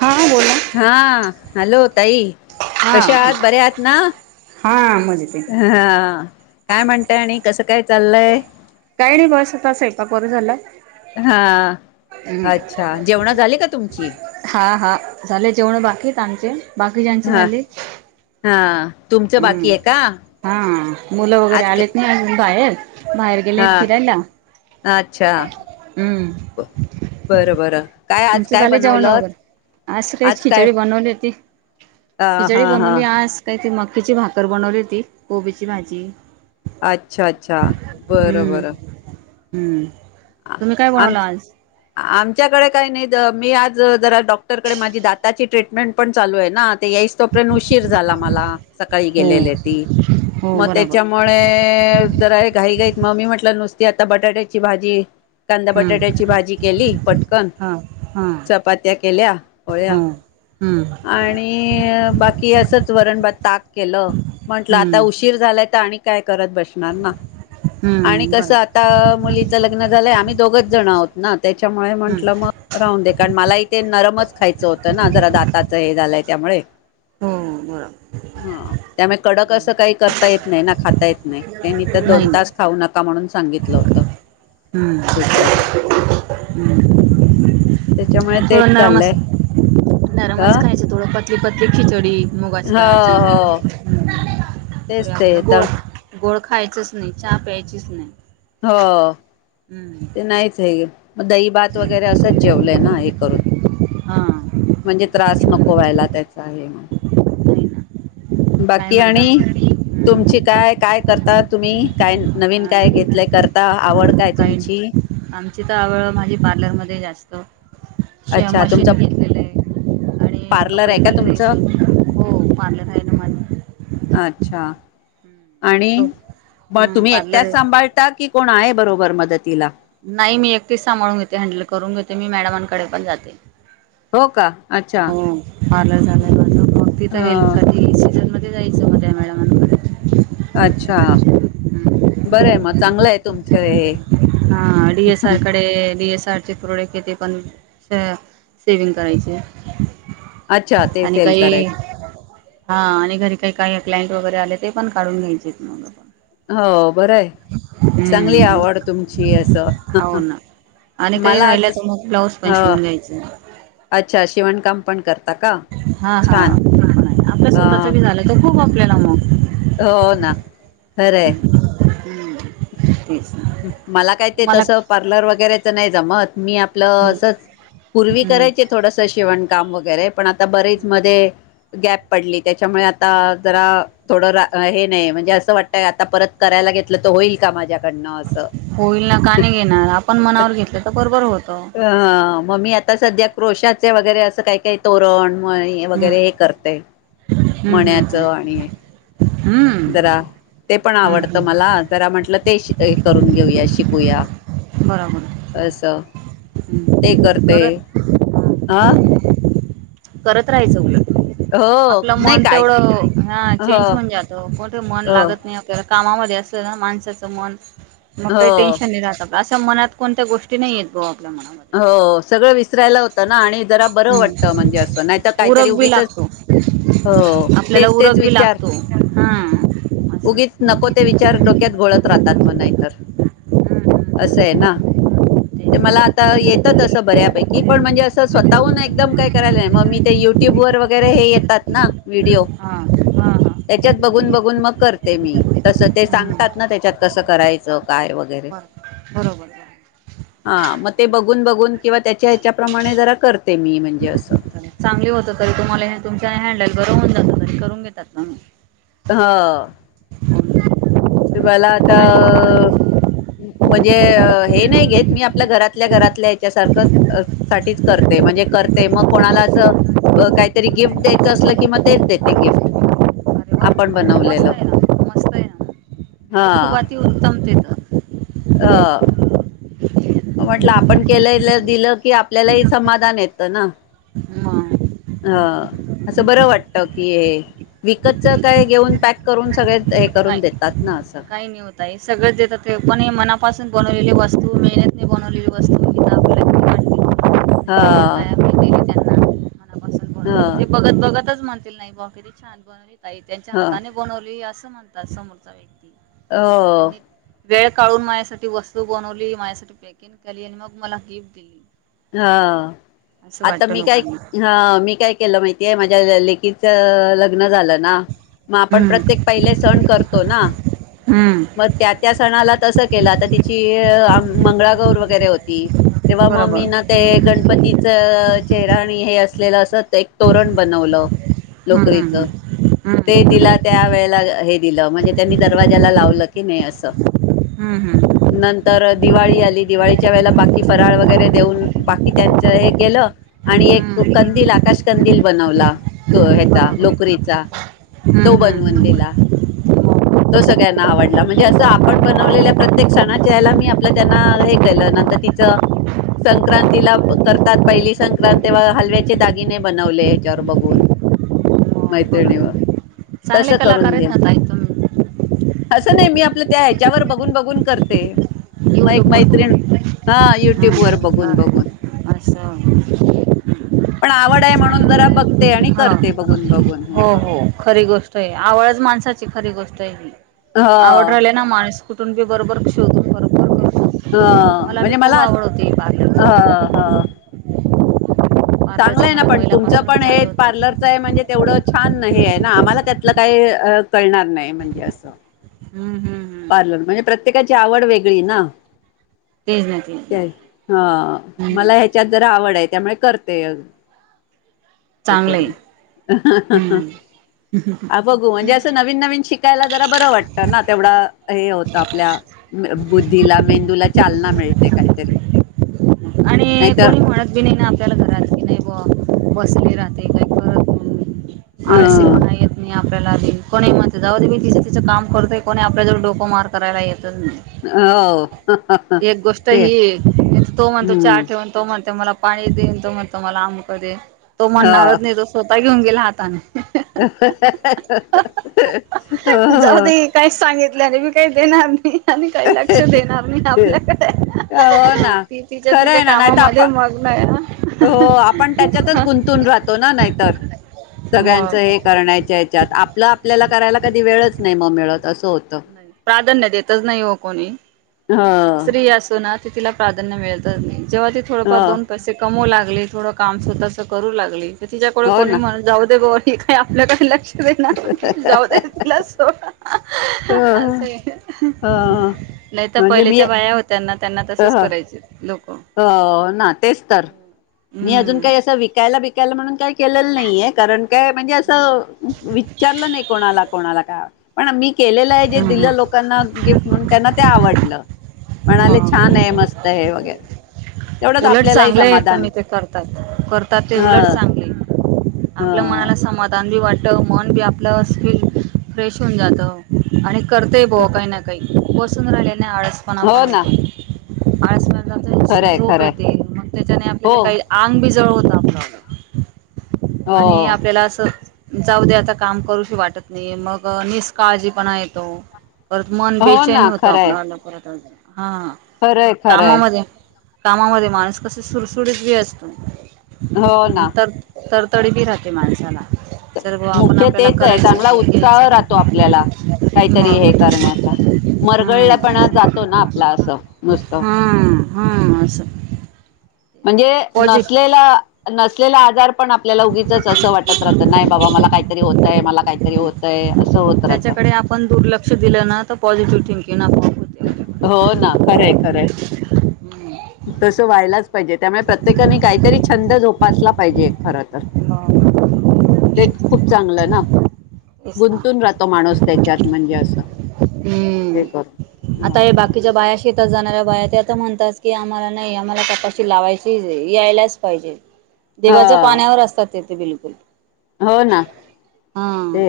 हा, बोला. हा, हॅलो ताई. हा कशा आहात? बऱ्या आहात ना. हा मजेत आहे हा. काय म्हणताय आणि कसं, काय, चाललय? काही नाही. बस, आता स्वयंपाक वगैरे झाला. हा. हम्म. अच्छा. जेवणा झाली का तुमची? हां हा. झाले जेवणं. बाकीयत आमचे. बाकी ज्यांचे हा झाले. हा. तुमचं बाकी हम्, आहे का हा. मुलं वगैरे आज क आलेत ना, अजून बाहेर. बाहेर गेलेत, हा फिरायला. अच्छा हम्म. ब- बरं, बरं. काय आज तुमच काय झाले जेवण वगैर. बनवलंत असं सकाळीच आज काय खिचडी बनवली होती. हा खिचडी हा हा बनवली आज. काय त मकीची भाकर बनवली होती. कोबीची भाजी. अच्छा अच्छा बरं हम्म. हम्म. आ तुम्ही काय बनवलं आमच- आज आमच्याकडे काही नाही. द मी आज जरा डॉक्टरकडे माझी दाताची ट्रीटमेंट पण चालूयना. ते याई तोपर्यंत उशीर झाला मला. सकाळी हो गेलेली ती. हो मग बराबर त्याच्या मुळे, जरा घाई- घाईत मग मी म्हटलं. नुसती आता बटाट्याची भाजी कांदा- हम्म बटाट्याची भाजी केली, पटकन. हा हा चपात्या केल्या. हो पोळ्या हम्म. आणि बाकी असच. वरण- भात, ताक केलं. म्हंटलं, आता हम्म उशीर झालाय. तर आणि काय करत बसणार ना. आणि हम्म कसं बरोबर आता मुलीच लग्न झालंय. आम्ही दोघच जण आहोत. ना. त्याच्यामुळे हम्म म्हटलं, मग राहून दे. कारण मला ते, नरमच खायचं होतं ना. जरा दात त्याच हे झालंय, त्यामुळे. हं, बरोबर. हा, त्यामुळे कडक असं, काही करता येत नाही ना. खाता येत नाही. त्यां मी तर नाही दोन तास खाऊ नका म्हणून सांगितलं होतं. हम्म, हे करून हम्. त्याच्यामुळे तेच थोडं नरमस् चाललंय ह नरमच हो खायच थोडं. पतली- पतली खिचडी. मुगाची डाळची. हो हं. पुढ तेच ते आपला तर गोड, गोड खायचच नाही. चहा प्यायचीच नाही. हो. ते हम्म नाहीचय. मग दही- भात वगैरे असंच. जेवलंय ना हे करून. हा. म्हणजे त्रास नको नाही व्हायला. त्याचा हे म्हण ना काय बाकी आणि? म्हणतात तुमची हम्म काय? बाकी काय करता तुम्ही? काय नवीन हा काय घेतलंय? करता? आवड काय काही तुमची? आमची तर आवळ माझी पार्लरमध्ये, जास्त. अच्छा तुमचं मशीन घेतलेलय. आणि पार्लर कपडे आहे का रोज तुमचं शिवते. हो, पार्लर हाय ना. माझं. अच्छा. आणि? छोट म हं तुम्ही पार्लर एकट्याच आहे सांभाळ ता की कोण आहे? बरोबर मदतीला. नाही मी, एकटीच सांभाळून घेते. हँडल करून घेते मी. मॅडमांकडे पण जाते. हो का अच्छा हं. पार्लर झालाय माझं. मग तिथं ह हेल्पसाठी सीझनमध्ये जायचं, मग त्या मॅडमांकडे. अच्छा. बरंय मग. चांगलंय. तुमच हे. हा डी एस आर कडे, डीएस आर चे प्रोडक्ट आहे ते पण सेविंग करायचे अच्छा ते आणि सेल काही करायच हा आणि घरी काही काही क्लायंट वगैरे आले ते पण काढून घ्यायचे आहेत मग पण हो बरं आहे चांगली हम्म आवड तुमची असं हो ना आणि काही मला राहिलं असं तर मग ब्लाऊज पण ह शिवून घ्यायचं अच्छा शिवणकाम पण करता का हा हा छान नाही आपल्या अ स्वतःच भी झालंय तर खूप आपल्याला मग हो ना खरं आहे हम्म हम्म तेच ना मला काय ते तुम्हाला तसं पार्लर वरेच नाही जम मी आपलं हम्म अस पूर् कराय हम्म थोडस शिवणकाम वगैरे पण आता बरीेच मध्ये गॅप पडली त्याच्यामुळे आता जरा थोडं रा हे नाही म्हणजे असं वाटत आता परत करायला घेतलं तर होईल का माझ्याकडनं असं होईल ना का नाही घेणार आपण मनावर घेतलं तर बरोबर होतं अ मग ममी आता सध्या क्रोशाचे वगैरे असं काय काही तोरण म हम्म वगैरे हे करते हम्म हम्म मण्याचं आणि हम्म जरा ते पण हम्म आवडतं हम्म मला जरा म्हटलं ते करून घेऊया शिकूया बराबर अस ते करतेय करत हा हा करत राहायचं उलट हो आपलं नाही मन काय तेवढं हा हो चेंज होऊन जात मोठे मन हो लागत नाही तर कामामध्ये असलं ना माणसाचं मन मग काही हो टेन्शन नाही राहत अशा मनात कोणत्या गोष्टी नाही आहेतेत भाऊ आपल्या मना हो सगळं विसरायला होतं ना आणि जरा बरं वाटतं हम्म म्हणजे अस नाही तर काहीतरी उरक बी उगीचच लागतो हो आपल्याला तेच तेच उरक बी विचार लागतो हा असं उगीच नको तेच ते ना. विचार डोक्यात घोळत राहतात म नाही तरर असं आहे ना ते मला आता येतात असं बऱ्यापैकी पण म्हणजे असं स्वतःहून एकदम काय करायलाय मग मी ते युट्युब वर वगैरे हे येतात ना व्हिडिओ हा हा त्याच्यात बघून हा बघून मग करते मी तसं ते हम्म सांगतात ना त्याच्यात कसं करायचं काय वगैरे बर बरोबर [inaudible] हा मग ते बघून बरोबर बघून किंवा त्याच्याह्यच्याप्रमाणे जरा करते मी म्हणजे असं चांगली होत तरी तुम्हाला हे तुमच्या हँडल कर होन जातं त करून घेतात नाम्ही हा तुम्हाला आता आणि म्हणजे हे अरे नाही घेत मी आपल्या घरातल्या घरातल्या याच्या सारखं साठीच करते म्हणजे करते मग कोणाला असं काहीतरी गिफ्ट द्यायचं असलं किंवा तेच देते गिफ्ट वा आपण मस्त बनवलेलं आहे ना मस्त आहे ना ते हा खूप अत उत्तम तेेत ह म्हटलं आपण केलं दिलं की आपल्यालाही समाधान येतं ना मग अ असं बरं वाटत की हे विकतच काय घेऊन पॅक करून सगळे हे करून देतात ना असं का हो सगळेतात पण मनापासून बनवलेली वस्तू मेहत [unintelligible] बनवलेलं [unintelligible] हा... मनापासून हा... बनवली ते बघत बघतच म्हणतील नाही बारी छान बनव आहे त्यांच्या ह हाताने... बनवली असं म्हणतात समोरचा व्यक्ती... हो वेळ काढून माझ्यासाठी वस्तू बनवली माझ्यासाठी पॅकिंग केली आणि मग मला गिफ्ट दिली... हा असं आता वाटतं मी काय, लोकांना ह मी काय... केल माहितीय माझ्या लेकीच लग्न... लग्न झालं ना म आपण हम्म प्रत्येक पहिले सण करतो ना... हम्म मग त्या त्या सणाला तसं केलं तर तिची मंगळागौर वगैरे होती.... तेव्हा म मी बरोबर ना... ते गणपतीचं चेहरा आणि हे असलेलं असंच एक तोरण बनवलं... हम्म लोकरीच. हम्म हम्म ते हम्म तिला... त्या वेळेला हे दिलं म्हणजे त्यांनी दरवाज्याला लावलं की ने असं... हम नंतर दिवाळी आली दिवाळीच्या वेळेला बाकी बरोबर फराळ वगैरे देऊन..... बाकी त्यांच हे केलं.... आणि एक कंदील, आकाश कंदील बनवला तो ह्याचा लोकरीचा.... हम्म, तो हम्म, बनवून हम्म. दिला..... हो. हो, बघा. तो सगळ्यांना आवडला, म्हणजे असं आपण बनवलेल्या प्रत्येक सणाच्या हेला मी आपलं त्यांना हे केलं नंतर ती.... संक्रांत.... तिला करतात, पहिली संक्रांत हलव्याचे दागिने बनवले ह्याच्यावर बघून.... मैत्रिणीवर चांगले तसं कलाकार करून आहेत देल.... ना ताई तुम्ही असं नाही मी आपलं त्या ह्याच्यावर बघून बघून करते...... म एक यूट्यूबवर मैत्रिण हा बघून युट्यूब वर हां बघून हां बघून..... असं [unintelligible] पण आवड आहे म्हणून जरा बघ.... ते आणि हां करते बघून बघून हे हो करून.... हो खरी गोष्ट आहे. आवडच माणसाची खरी गोष्ट आहे ही ह आवड राहिली ना माणस.... कुठून बी बरोबर शोधून ह बरोबर [inaudible] मला बी खूप आवड होते हा बाग.... हा.... चांगलं पार्लरचं आहे ना माझं पण तुमचं पण पहिल्यापासूनच हे चालू होतं पार्लरचं आहे म्हणजे तेवढं छान हे आहे ना आम्हाला त्यातलं काही अं... कळणार नाही म्हणजे असं.... हम्म हम हम.. पार्लर म्हणजे प्रत्येकाची आवड वेगळी ना... तेच ना तेच ते ना आहेच. हा मला हम्म, ह्याच्यात जरा आवड आहे त्यामुळे करते...... ह चांगलं आहे ह हम्म. आप.... बघू म्हणजे असं नवीन नवीन शिकायला जरा बरं वाटतं ना तेवढा..... हे होतं आपल्या बुद्धीला, मेंदूला चालना मिळते काहीतरी..... आणि नाहीतर कोणी म्हणत बी नाही ना आपल्याला घरात.... की नाही बुवा बसले राहते काही परत अ आळसेपणा येत.... नाही आपल्याला आधी कोणी म्हणते जाऊ मी तिच तिचं काम करू दे कोणी आपल्या जवळ डोको मार करायला येतच नाही...... हो ह ह एक गोष्ट ते हम् पण तो म्हणते मला पाणी दे, तो म्हणतो मला आमुक दे. तो हो म्हणणारच नाही तस.... स्वतः घेऊन गेला हातानं.... हो जाऊ हो.. दे काहीच सांगितलं नाही, मी काही देणार नाही..... आणि काही लक्ष देणार नाही आपल्याकडे हो ना [unintelligible] खरं आहे ना नाहीतर कामामध्ये मग्न आहे ना, आपण हो आपण त्याच्यातच गुंतून राहतो ना नाही तर..... सगळ्यांचं मग हे करण्याच्या याच्यात आपलं आपल्याला करायला कधी वेळच नाही म मिळत असं होतं..... प्राधान्य देतच नाही हो कोणी.... ह स्त्री असो ना ती तिला प्राधान्य मिळतच नाही, जेव्हा ती ह थोडफार दोन.... पैसे कमवू लागले थोडं काम स्वतःच करू लागली तर तिच्याकडे हो कोणी ना म्हण जाऊ दे बुवा ही हे आपल्याकड लक्ष देणार नाही जाऊ दे तिला सोडा अ, असंय अ, नाही तर म्हणजे मी पहिलेच्या अ, बाया होत्याना त्यांना तसंच करायचे लोक. हो ना तेच तर मी अजून हम्म काही असं विकायला-बिकायला म्हणून काही केलेलं नाहीये कारण, काय म्हणजे हम्म असं विचारलं नाही कोणाला-कोणाला काय पण मी केलेलं आहे जे हम्म दिलं हम्म. लोक लोकांना गिफ्ट म्हणून त्यांना ते आवडलं म्हणाले मग छान आहे मस्त हे वगैरे. तेवढंच उलट आपल्यालाही चांगलं आहे समाधान तुम्ही ते करतात. करतात ते ह उलट चांगले आहे. ह आपल्या मनाला समाधान बी वाटत मन बी आपलं असकी फ्रेश होऊन जात आणि करतय बो काही ना काही बसून राहिल्याने आळस पण आपण हो ना येतो आळस न जाता खरंय झोप खरंय येते मग त्याच्याने हो आपल्याला काही आंग बी जड होत आपल्या. हो आणि आपल्याला असं जाऊ दया आता काम करूशी वाटत नाही मग निष्काळजीपणा येतो. परत मन हो बेचैन ना होतो खरंय आपल्यावालं परत हां खरंय खरंय कामामध्ये कामामध्ये माणूस कस सुडसुडीत बी असतो हो आणि ना तर तर तडबी राहते माणसाला. सर्व आपण मुख्य आपल्याला तेच आहे करायचं चांगला हे उत्साह घ्यायचं राहतो आपल्याला. काहीतरी हे मग करण्याचा मरगळला पण हां असं जातो ना आपला असं नुसतं हां हां असं म्हणजे पॉझि नसलेला नसलेला आजार पण आपल्याला उगीचच असं वाटत राहतं नाही बाबा मला काहीतरी होतय, मला काहीतरी होतय, असं होत राहतं. त्याच्याकडे आपण दुर्लक्ष दिलं ना तर पॉझिटिव्ह थिंकिंग आपोआप होते आपल्याकडे हो ना खरय खरंय. हम्म. तसं व्हायलाच पाहिजे, त्यामुळे प्रत्येकाने काहीतरी छंद जोपासला पाहिजे खर तर. हां तेच खूप चांगलं ना, तेच ना गुंतून राहतो माणूस त्याच्यात म्हणजे असं. हे हम्म, आता हे करून बाकीच्या बाया शेतात जाणाऱ्या बाया, त्या तर म्हणतात की आम्हाला नाही आम्हाला कपाशी लावायचीच आहे यायलाच पाहिजे. ह [inaudible] देवाच्या पाण्यावर असतात ते ते बिलकुल हो ना ते हां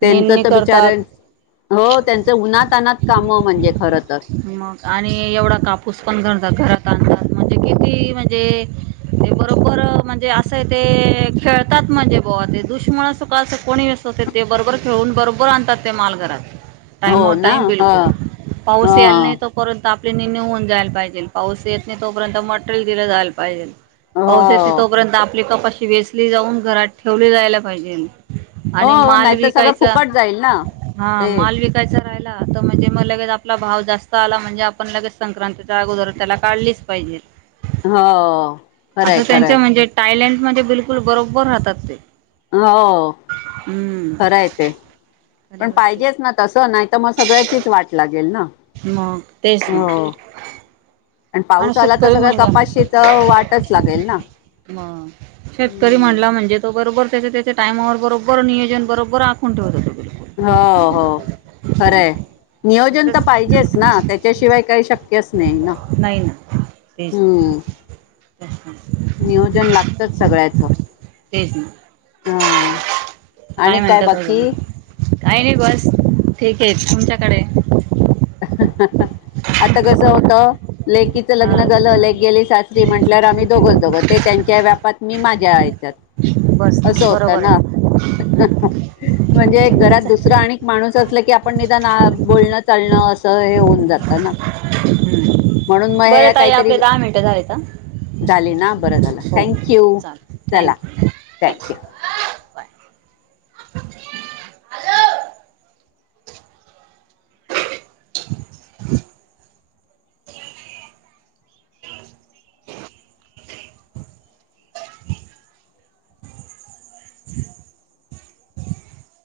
त्यांचं निंदणी तर बिचार करतात हो त्यांचं उन्हातानात काम म्हणजे खर तर मग आणि एवढा कापूस पण समजा घरात आणला म्हणजे किती म्हणजे ते बरोबर म्हणजे असं आहे ते खेळतात म्हणजे बुवा ते दुश्मन असो का असं कोणी असो ते ते बरोबर खेळून बरोबर आणतात ते माल घरात. टाइमो हो ना टाइम ह बिलकुल पाऊस यायल ह नाही तो तो पर्यंत आपल्या निंदनि होऊन जायला पाहिजे. पाऊस येत नाही तोपर्यंत मटेरियल दिल जायला पाहिजे. पाऊस येत नाही हो तोपर्यंत आपली कपाशी वेचली जाऊन घरात ठेवली जायला पाहिजेल आणि हो माल नाहीतर सगळं विकायचा फुकट जाईल ना हां ते माल विकयचा विकायचा राहिला तर म्हणजे मग लगेच आपला भाव जास्त आला म्हणजे आपण लगेच संक्रांतीच्या अगोदर त्याला काढलीच पाहिजे. हो खरंय आता खरंय त्यांच्या म्हणजे टायलंड मध्ये बिलकुल बरोबर राहतात. हो हम्म खरं आहे ते खरी पण गोष्ट पाहिजेच आहे ना तसं नाही तर मग सगळ्याचीच वाट लागेल ना म तेचना म हो आणि पाऊस आला तर सगळं म्हणजे कपाशीचं वाटच लागेल ना. मग शेतकरी हम्म म्हणला म्हणजे तो बरोबर त्याच्या त्याच्या टायमावर बरोबर नियोजन बरोबर आखून ठेवतो तो हो हो खरंय नियोजन तर तसंच पाहिजेच ना. त्याच्याशिवाय काही शक्यच नाही ना नाहीना तेच हम्म नियोजन लागतच सगळ्याच तेच ह आणि काय म्हणतात बाकी अजुन काही नाही बस--ठीक आहे, तुमच्याकडे आता कस होत लेकीच लग्न हा झालं लेक गेली सासरी म्हटल्या आम्ही दोघच दोघं ते त्यांच्या व्यापात मी माझ्या याच्यात बस ना असं होत बरोबर आहे ना हम्म म्हणजे एक चालेल घरात दुसरं चालेल आणिक माणूस असल की आपण निदान आ बोलणं चाल म असं हे होऊन जात ना म्हणून मग बघा हे ताई काहीतरी आपले दहा मिनिटं झाले का झाले ना बरं झालं थँक यू [unintelligible] चाल चला थँक्यू चाल थँक्यू [unintelligible] [unintelligible] [unintelligible]